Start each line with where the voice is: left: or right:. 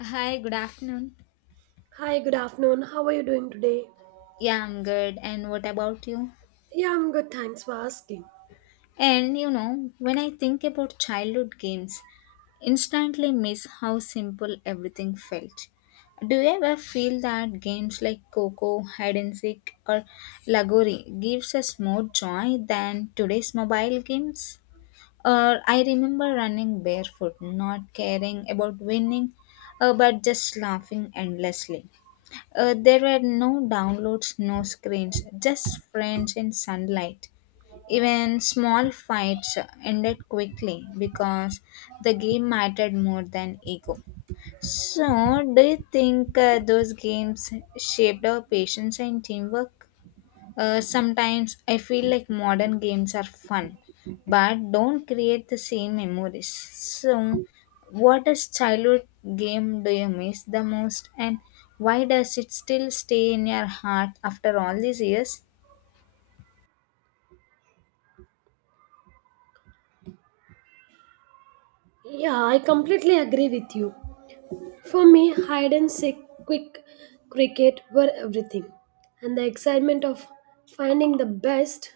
left: Hi, good afternoon.
right: Hi, good afternoon. How are you doing today?
left: Yeah, I'm good. And what about you?
right: Yeah, I'm good. Thanks for asking.
left: And you know, when I think about childhood games, instantly miss how simple everything felt. Do you ever feel that games like Coco, Hide and Seek, or Lagori gives us more joy than today's mobile games? Or I remember running barefoot, not caring about winning, but just laughing endlessly. There were no downloads, no screens, just friends in sunlight. Even small fights ended quickly because the game mattered more than ego. So, do you think those games shaped our patience and teamwork? Sometimes I feel like modern games are fun, but don't create the same memories. So, what is childhood game do you miss the most, and why does it still stay in your heart after all these years?
right: Yeah, I completely agree with you. For me, hide and seek, quick cricket were everything. And the excitement of finding the best,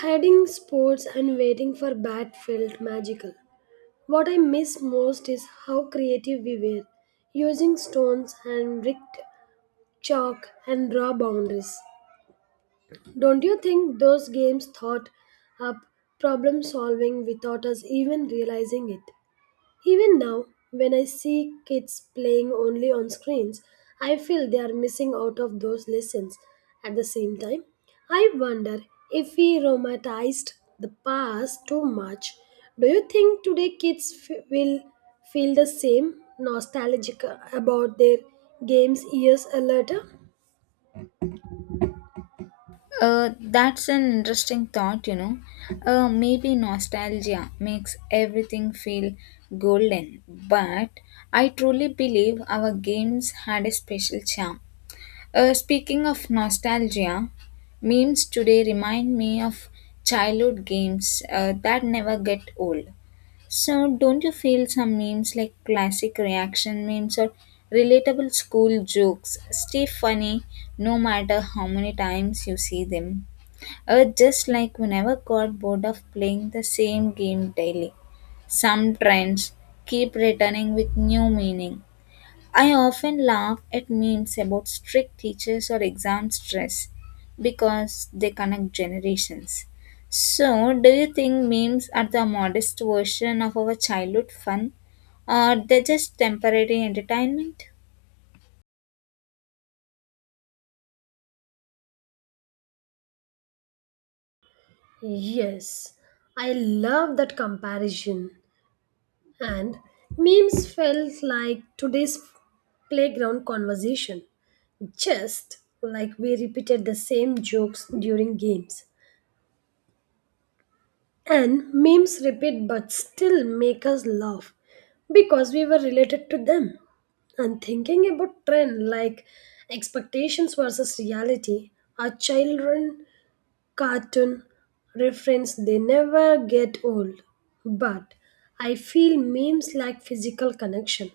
right: hiding sports, and waiting for bat felt magical. What I miss most is how creative we were, using stones and brick, chalk, and raw boundaries. Don't you think those games thought up problem solving without us even realizing it? Even now, when I see kids playing only on screens, I feel they are missing out of those lessons. At the same time, I wonder if we romanticized the past too much. Do you think today kids will feel the same nostalgic about their games years later?
left: That's an interesting thought, you know. Maybe nostalgia makes everything feel golden, but I truly believe our games had a special charm. Speaking of nostalgia, memes today remind me of childhood games that never get old. So, don't you feel some memes like classic reaction memes or relatable school jokes stay funny no matter how many times you see them? Just like we never got bored of playing the same game daily. Some trends keep returning with new meaning. I often laugh at memes about strict teachers or exam stress because they connect generations. So, do you think memes are the modest version of our childhood fun or they're just temporary entertainment?
right: Yes, I love that comparison. And memes felt like today's playground conversation, just like we repeated the same jokes during games. And memes repeat but still make us laugh because we were related to them. And thinking about trend like expectations versus reality, our children cartoon reference they never get old, but I feel memes like physical connection,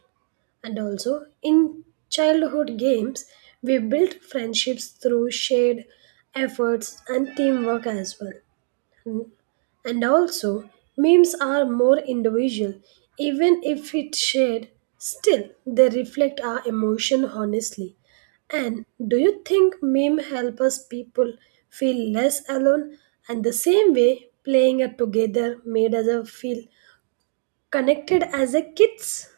right: and also in childhood games we built friendships through shared efforts and teamwork as well. And also, memes are more individual. Even if it's shared, still they reflect our emotion honestly. And do you think meme help us people feel less alone? And the same way, playing it together made us feel connected as a kids.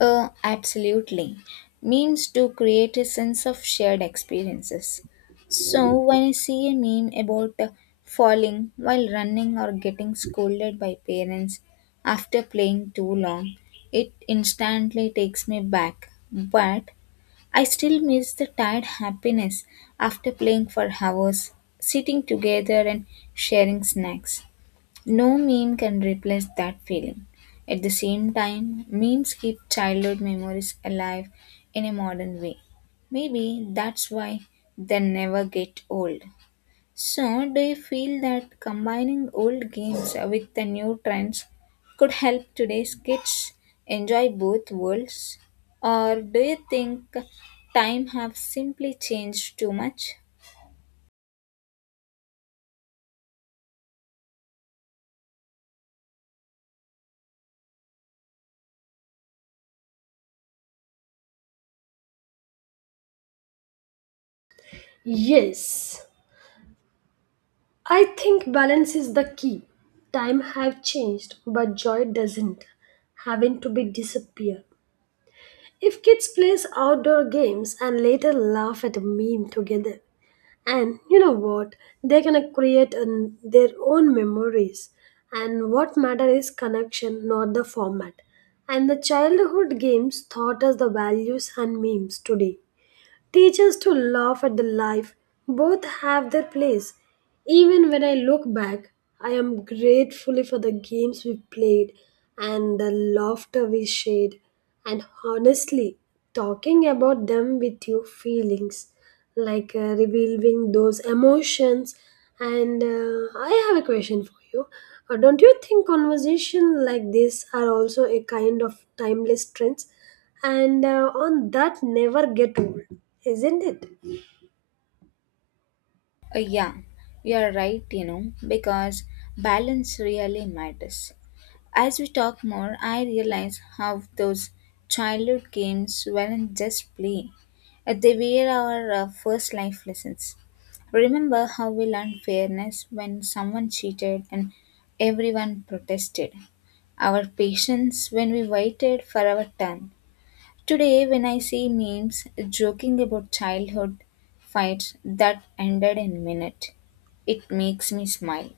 left: Absolutely. Memes do create a sense of shared experiences. So, when I see a meme about falling while running or getting scolded by parents after playing too long, it instantly takes me back. But I still miss the tired happiness after playing for hours, sitting together and sharing snacks. No meme can replace that feeling. At the same time, memes keep childhood memories alive in a modern way. Maybe that's why they never get old. So, do you feel that combining old games with the new trends could help today's kids enjoy both worlds? Or do you think time have simply changed too much?
right: Yes, I think balance is the key. Time have changed, but joy doesn't. Having to be disappear. If kids plays outdoor games and later laugh at a meme together, and you know what, they're gonna create an, their own memories. And what matter is connection, not the format. And the childhood games taught us the values and memes today teach us to laugh at the life. Both have their place. Even when I look back, I am grateful for the games we played and the laughter we shared. And honestly, talking about them with you, feelings, like revealing those emotions. And I have a question for you. Don't you think conversation like this are also a kind of timeless trends? And on that never get old, isn't it?
left: Yeah, you're right, you know, because balance really matters. As we talk more, I realize how those childhood games weren't just play. They were our first life lessons. Remember how we learned fairness when someone cheated and everyone protested, our patience when we waited for our turn. Today, when I see memes joking about childhood fights that ended in a minute, it makes me smile.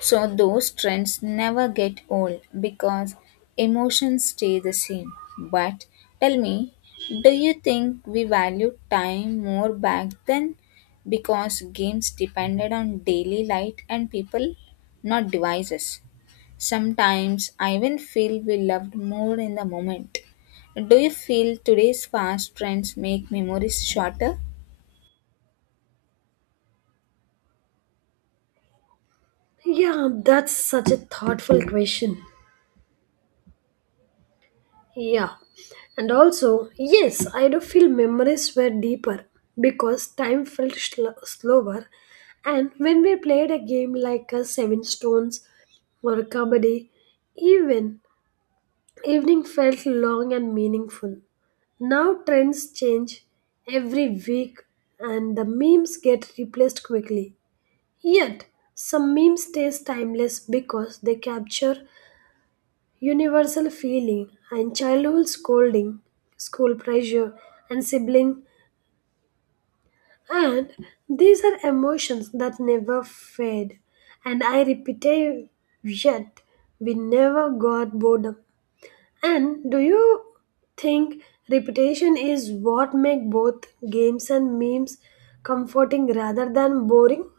left: So those trends never get old because emotions stay the same. But tell me, do you think we valued time more back then because games depended on daily light and people, not devices? Sometimes I even feel we loved more in the moment. Do you feel today's fast trends make memories shorter?
right: Yeah, that's such a thoughtful question. Yeah, and also, yes, I do feel memories were deeper because time felt slower. And when we played a game like a seven stones or a kabaddi, even evening felt long and meaningful. Now trends change every week, and the memes get replaced quickly. Yet, some memes stay timeless because they capture universal feeling and childhood scolding, school pressure, and sibling. And these are emotions that never fade. And I repeat, it, yet we never got boredom. And do you think repetition is what make both games and memes comforting rather than boring?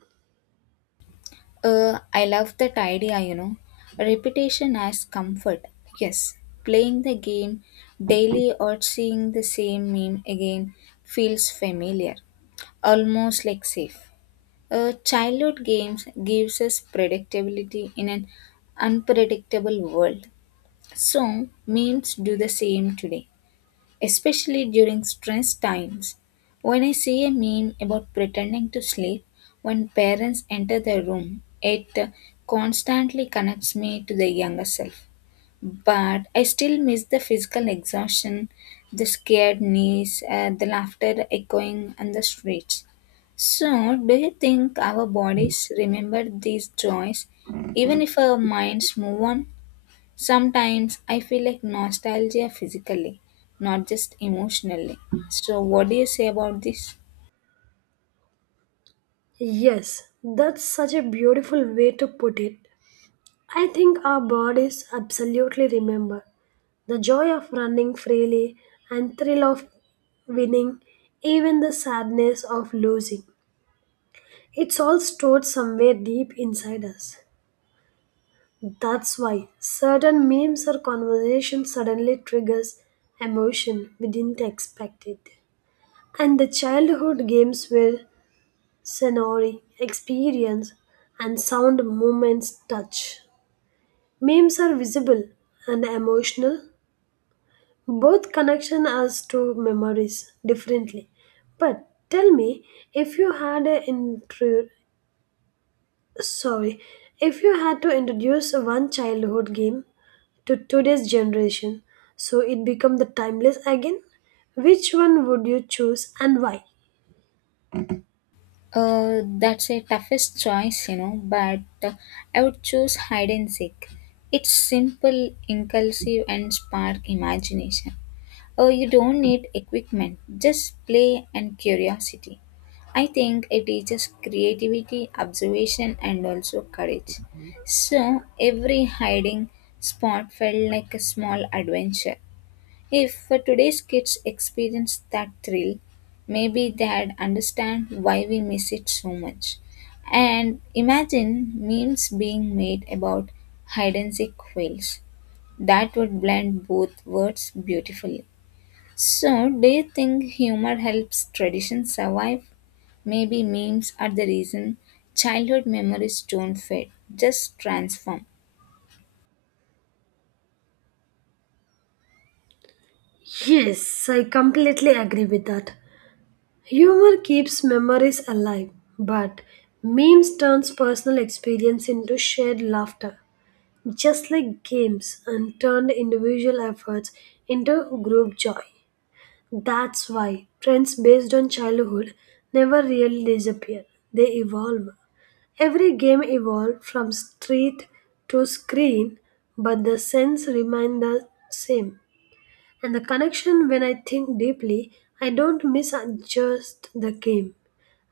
left: I love that idea, you know. Repetition as comfort. Yes, playing the game daily or seeing the same meme again feels familiar, almost like safe. Childhood games gives us predictability in an unpredictable world. So memes do the same today, especially during stress times. When I see a meme about pretending to sleep when parents enter the room, it constantly connects me to the younger self. But I still miss the physical exhaustion, the scared knees, the laughter echoing on the streets. So, do you think our bodies remember these joys even if our minds move on? Sometimes I feel like nostalgia physically, not just emotionally. So, what do you say about this?
right: Yes, that's such a beautiful way to put it. I think our bodies absolutely remember the joy of running freely and thrill of winning, even the sadness of losing. It's all stored somewhere deep inside us. That's why certain memes or conversations suddenly triggers emotion we didn't expect it. And the childhood games were scenery, experience, and sound movements touch. Memes are visible and emotional. Both connection as to memories differently. But tell me, if you had a intro, sorry, if you had to introduce one childhood game to today's generation, so it become the timeless again, which one would you choose and why?
left: That's a toughest choice, you know, but I would choose hide and seek. It's simple, inclusive, and spark imagination. Oh, you don't need equipment, just play and curiosity. I think it teaches creativity, observation, and also courage. So, every hiding spot felt like a small adventure. If today's kids experience that thrill, maybe they'd understand why we miss it so much. And imagine memes being made about hide and seek quails. That would blend both words beautifully. So, do you think humor helps tradition survive? Maybe memes are the reason childhood memories don't fade, just transform.
right: Yes, I completely agree with that. Humor keeps memories alive, but memes turns personal experience into shared laughter, just like games and turned individual efforts into group joy. That's why trends based on childhood never really disappear. They evolve. Every game evolved from street to screen, but the sense remained the same. And the connection, when I think deeply, I don't miss just the game.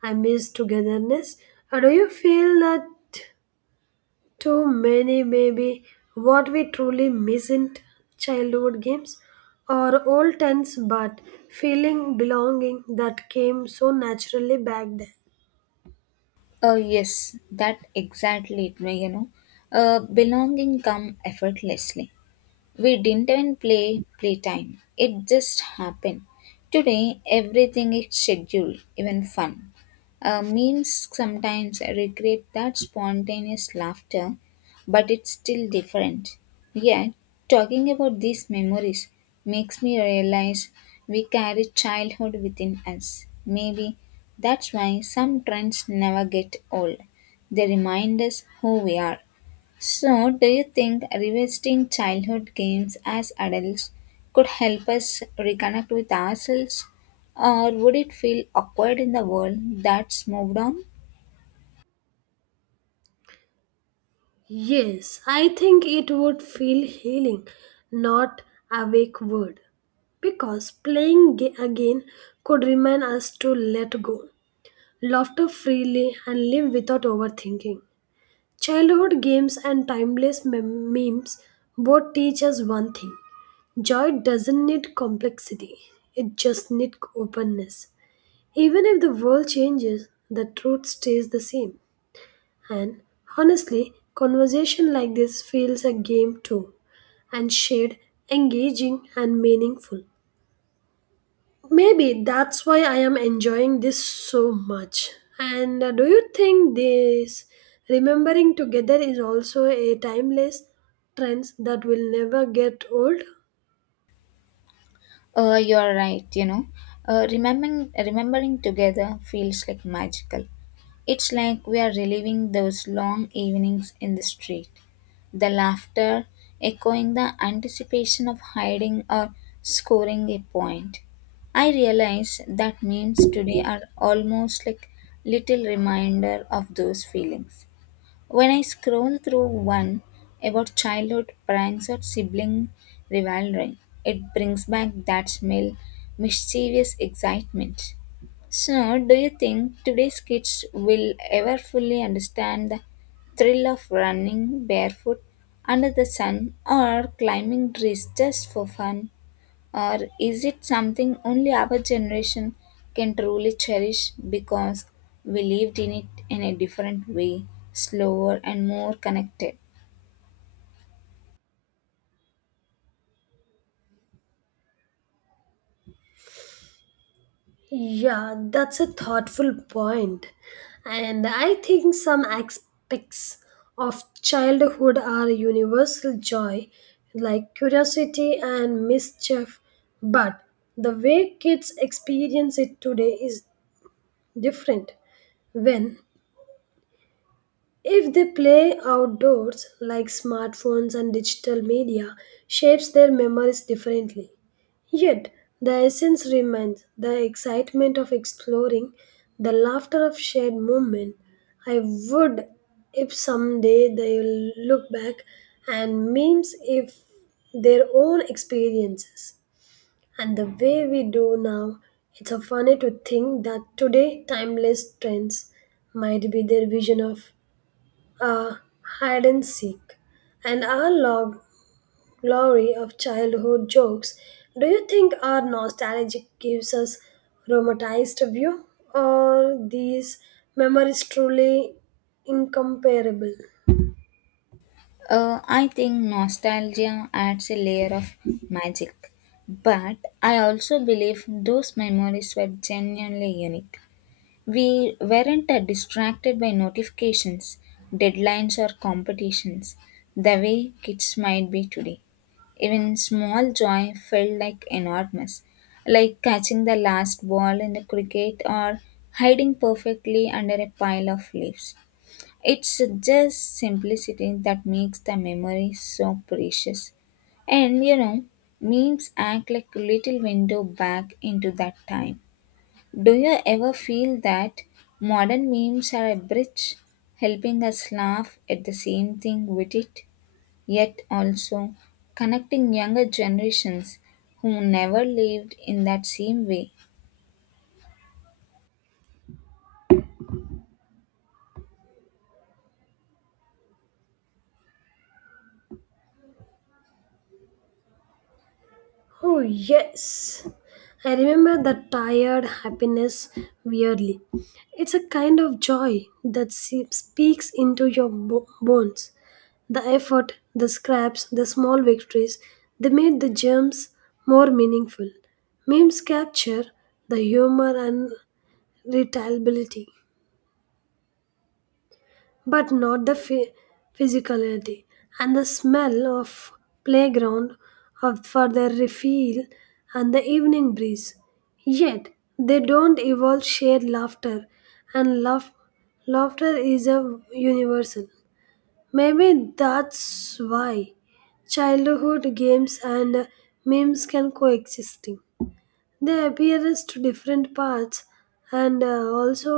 right: I miss togetherness. Or do you feel that too many maybe what we truly miss in childhood games or old tents but feeling belonging that came so naturally back then?
left: Yes, that exactly it, you know. Belonging come effortlessly. We didn't even play playtime. It just happened. Today, everything is scheduled, even fun. Memes sometimes recreate that spontaneous laughter, but it's still different. Yet, talking about these memories makes me realize we carry childhood within us. Maybe that's why some trends never get old. They remind us who we are. So, do you think revisiting childhood games as adults could help us reconnect with ourselves, or would it feel awkward in the world that's moved on?
right: Yes, I think it would feel healing, not awake word, because playing again could remind us to let go laughter freely, and live without overthinking. Childhood games and timeless memes both teach us one thing: joy doesn't need complexity, it just needs openness. Even if the world changes, the truth stays the same. And honestly, conversation like this feels a game too, and shared, engaging, and meaningful. Maybe that's why I am enjoying this so much. And do you think this remembering together is also a timeless trend that will never get old?
left: You're right, you know. Remembering, together feels like magical. It's like we are reliving those long evenings in the street. The laughter echoing the anticipation of hiding or scoring a point. I realize that memes today are almost like little reminder of those feelings. When I scroll through one about childhood pranks or sibling rivalry, it brings back that smell, mischievous excitement. So, do you think today's kids will ever fully understand the thrill of running barefoot under the sun or climbing trees just for fun? Or is it something only our generation can truly cherish because we lived in it in a different way, slower and more connected?
right: Yeah, that's a thoughtful point. And I think some aspects of childhood are universal joy, like curiosity and mischief. But the way kids experience it today is different. When if they play outdoors, like smartphones and digital media, shapes their memories differently. Yet, the essence remains the excitement of exploring, the laughter of shared movement. I would if someday they will look back and memes if their own experiences. And the way we do now, it's a funny to think that today timeless trends might be their vision of uh, hide and seek, and our glory of childhood jokes. Do you think our nostalgia gives us romanticized view, or these memories truly incomparable?
left: I think nostalgia adds a layer of magic, but I also believe those memories were genuinely unique. We weren't distracted by notifications, deadlines, or competitions the way kids might be today. Even small joy felt like enormous, like catching the last ball in the cricket or hiding perfectly under a pile of leaves. It's just simplicity that makes the memory so precious. And you know, memes act like a little window back into that time. Do you ever feel that modern memes are a bridge helping us laugh at the same thing with it, yet also connecting younger generations who never lived in that same way?
right: Oh, yes. I remember that tired happiness weirdly. It's a kind of joy that speaks into your bones. The effort, the scraps, the small victories, they made the gems more meaningful. Memes capture the humor and retaliability but not the physicality and the smell of playground of for their refill and the evening breeze. Yet they don't evolve shared laughter, and laughter is a universal. Maybe that's why childhood games and memes can coexisting. They appear as to different parts and also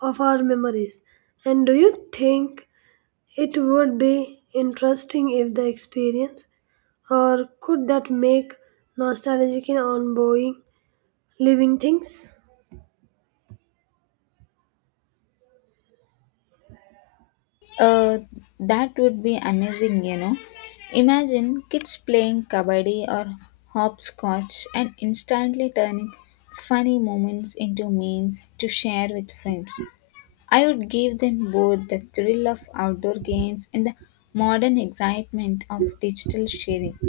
right: of our memories. And do you think it would be interesting if the experience, or could that make nostalgic and ongoing living things?
left: Uh, that would be amazing, you know. Imagine kids playing kabaddi or hopscotch and instantly turning funny moments into memes to share with friends. I would give them both the thrill of outdoor games and the modern excitement of digital sharing.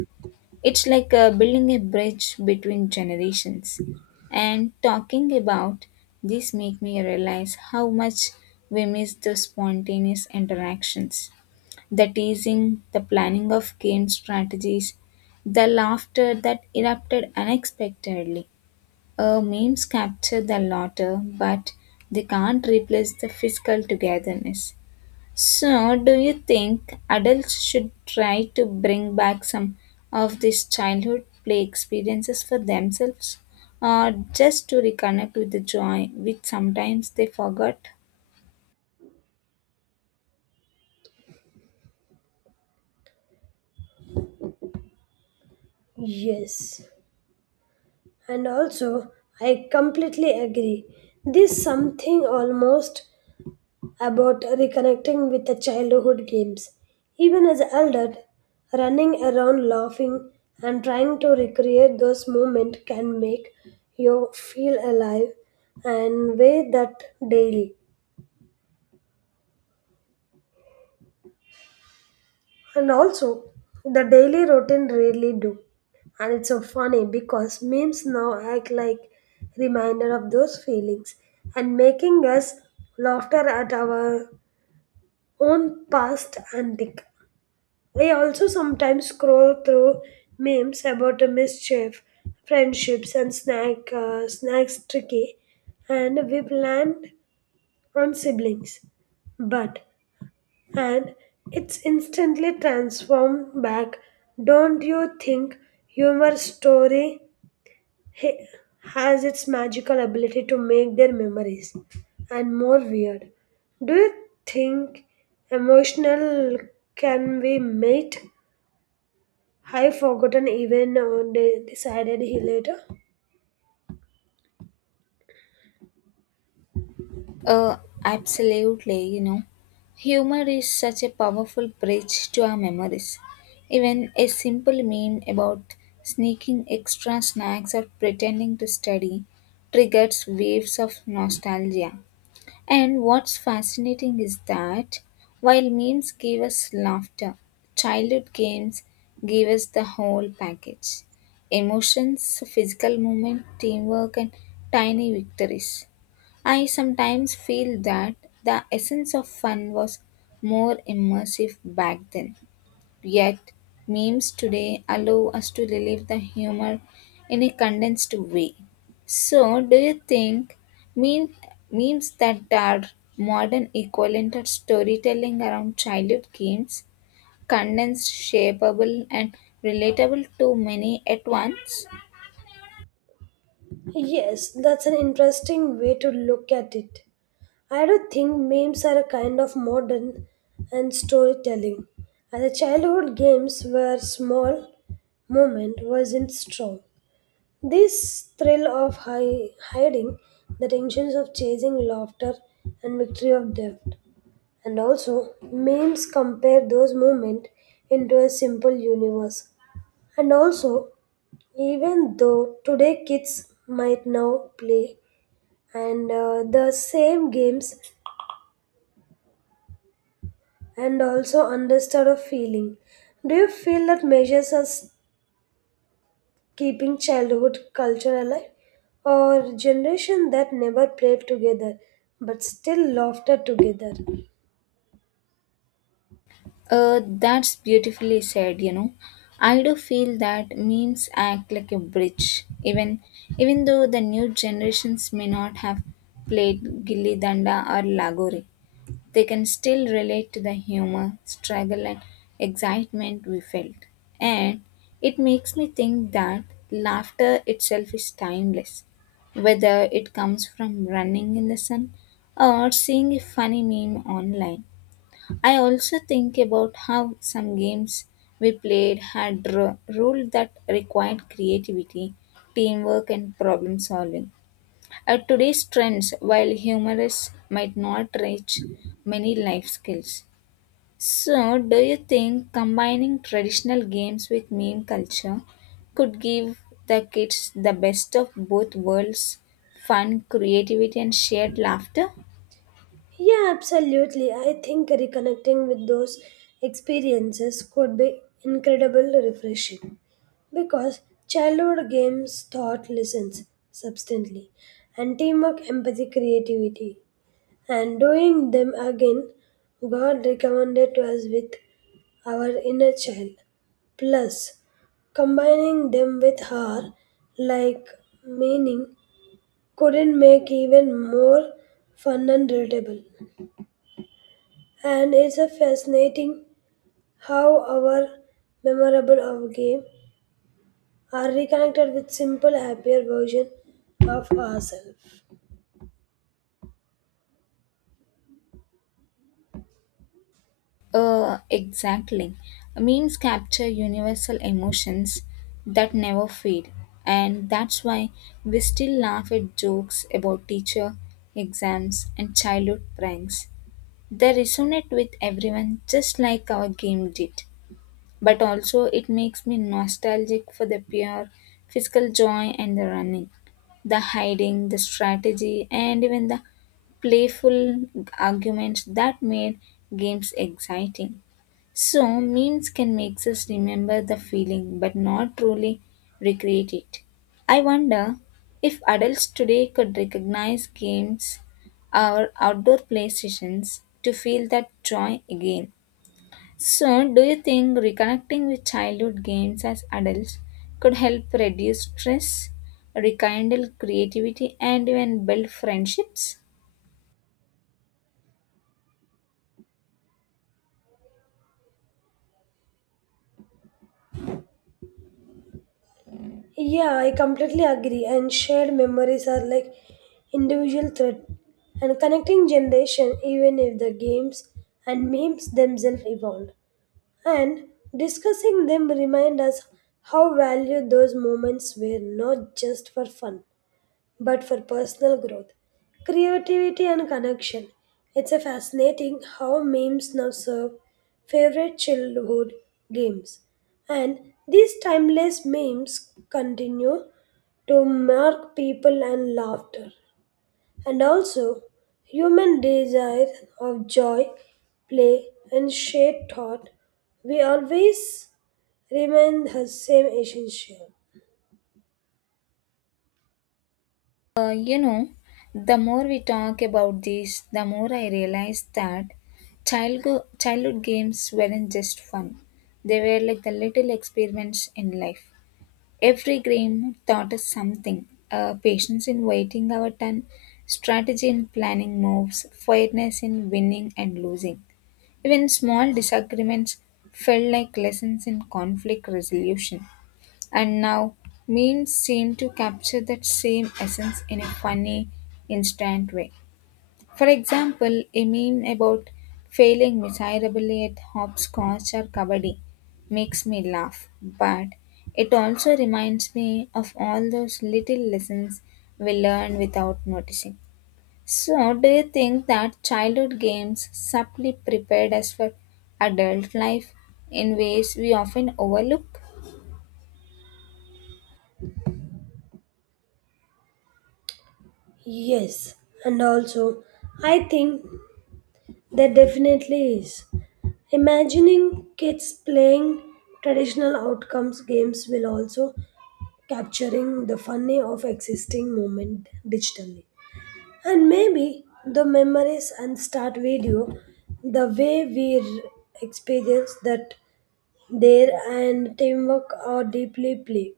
left: It's like building a bridge between generations. And talking about this make me realize how much we miss the spontaneous interactions, the teasing, the planning of game strategies, the laughter that erupted unexpectedly. Memes capture the laughter, but they can't replace the physical togetherness. So, do you think adults should try to bring back some of these childhood play experiences for themselves, or just to reconnect with the joy which sometimes they forgot?
right: Yes, and also, I completely agree. There's something almost about reconnecting with the childhood games. Even as an adult, running around laughing and trying to recreate those moments can make you feel alive and way that daily. And also, the daily routine really do. And it's so funny because memes now act like reminder of those feelings and making us laughter at our own past antic. I also sometimes scroll through memes about a mischief, friendships, and snacks tricky, and we planned on siblings. But and it's instantly transformed back. Don't you think humor story ha- has its magical ability to make their memories and more weird? Do you think emotional can be made? I forgotten even they decided he later.
left: Uh, absolutely, you know. Humor is such a powerful bridge to our memories. Even a simple meme about sneaking extra snacks or pretending to study triggers waves of nostalgia. And what's fascinating is that while memes give us laughter, childhood games give us the whole package: emotions, physical movement, teamwork, and tiny victories. I sometimes feel that the essence of fun was more immersive back then. Yet, memes today allow us to relive the humor in a condensed way. So, do you think meme, memes that are modern equivalent of storytelling around childhood games, condensed, shapeable, and relatable to many at once?
right: Yes, that's an interesting way to look at it. I do think memes are a kind of modern and storytelling, and the childhood games were small moment wasn't strong. This thrill of hiding, the tensions of chasing laughter and victory of death. And also, memes compare those moments into a simple universe. And also, even though today kids might now play and the same games and also understood a feeling. Do you feel that measures are keeping childhood culture alive? Or generation that never played together but still laughter together?
left: That's beautifully said, you know. I do feel that memes act like a bridge, even though the new generations may not have played Gilli Danda or lagori, they can still relate to the humor, struggle and excitement we felt. And it makes me think that laughter itself is timeless, whether it comes from running in the sun or seeing a funny meme online. I also think about how some games we played had rules that required creativity, teamwork, and problem solving. At today's trends, while humorous might not reach many life skills. So, do you think combining traditional games with meme culture could give the kids the best of both worlds: fun, creativity, and shared laughter?
right: Yeah, absolutely. I think reconnecting with those experiences could be incredibly refreshing because childhood games taught lessons substantially and teamwork empathy creativity, and doing them again, God recommended to us with our inner child. Plus, combining them with her like meaning couldn't make even more fun and relatable. And it's a fascinating how our memorable of game are reconnected with simple happier version of ourselves.
left: Exactly. Memes capture universal emotions that never fade, and that's why we still laugh at jokes about teacher, exams, and childhood pranks. They resonate with everyone just like our game did, but also it makes me nostalgic for the pure physical joy and the running, the hiding, the strategy, and even the playful arguments that made games exciting. So, memes can make us remember the feeling but not truly recreate it. I wonder if adults today could recognize games or outdoor play sessions to feel that joy again. So, do you think reconnecting with childhood games as adults could help reduce stress, rekindle creativity, and even build friendships?
right: Yeah, I completely agree. And shared memories are like individual thread and connecting generation even if the games and memes themselves evolved. And discussing them remind us how valued those moments were not just for fun but for personal growth, creativity, and connection. It's a fascinating how memes now serve favorite childhood games. And these timeless memes continue to mark people and laughter, and also human desire of joy, play, and shared thought. We always remain the same essential.
left: You know, the more we talk about this, the more I realize that childhood games weren't just fun. They were like the little experiments in life. Every game taught us something: patience in waiting our turn, strategy in planning moves, fairness in winning and losing. Even small disagreements felt like lessons in conflict resolution. And now, memes seem to capture that same essence in a funny, instant way. For example, a meme about failing miserably at hopscotch or kabaddi makes me laugh, but it also reminds me of all those little lessons we learn without noticing. So, do you think that childhood games subtly prepared us for adult life in ways we often overlook?
right: Yes, and also I think there definitely is. Imagining kids playing traditional outcomes games will also capturing the funny of existing moment digitally. And maybe the memories and start video, the way we experience that there and teamwork are deeply play.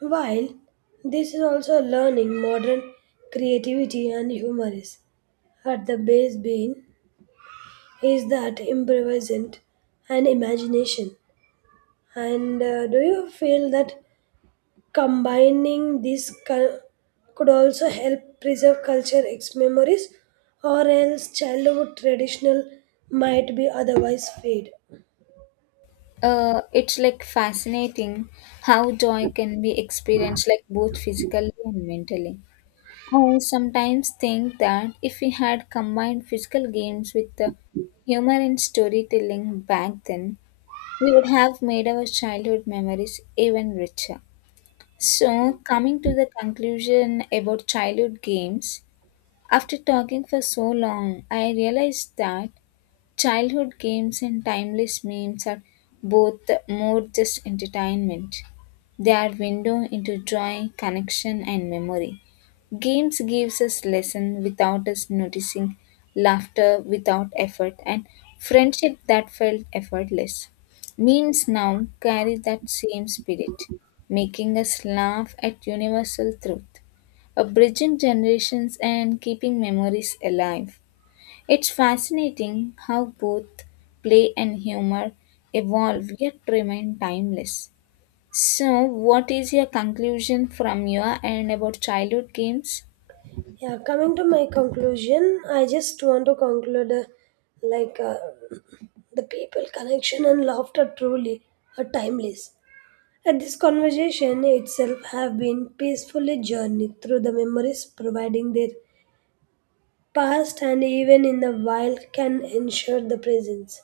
right: While this is also learning modern creativity and humor is at the base being is that improvisant and imagination. And do you feel that combining these could also help preserve culture ex memories, or else childhood traditional might be otherwise fade?
left: It's like fascinating how joy can be experienced like both physically and mentally. I sometimes think that if we had combined physical games with the humor and storytelling back then, we would have made our childhood memories even richer. So, coming to the conclusion about childhood games, after talking for so long, I realized that childhood games and timeless memes are both more just entertainment. They are window into joy, connection and memory. Games gives us lesson without us noticing, laughter without effort and friendship that felt effortless. Memes now carry that same spirit, making us laugh at universal truth, a bridging generations and keeping memories alive. It's fascinating how both play and humor evolve yet remain timeless. So, what is your conclusion from your end about childhood games?
right: Yeah, coming to my conclusion, I just want to conclude like uh, the people connection and laughter truly are timeless. And this conversation itself have been peacefully journeyed through the memories providing their past and even in the wild can ensure the presence.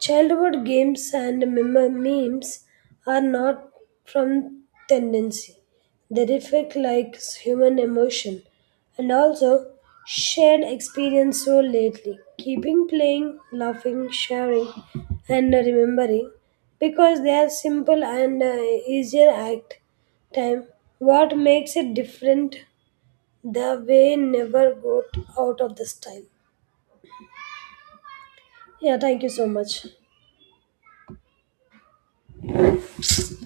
right: Childhood games and memes are not from tendency. They reflect like human emotion and also shared experience so lately, keeping playing, laughing, sharing, and remembering because they are simple and easier act time. What makes it different the way never got out of the style. Yeah, thank you so much.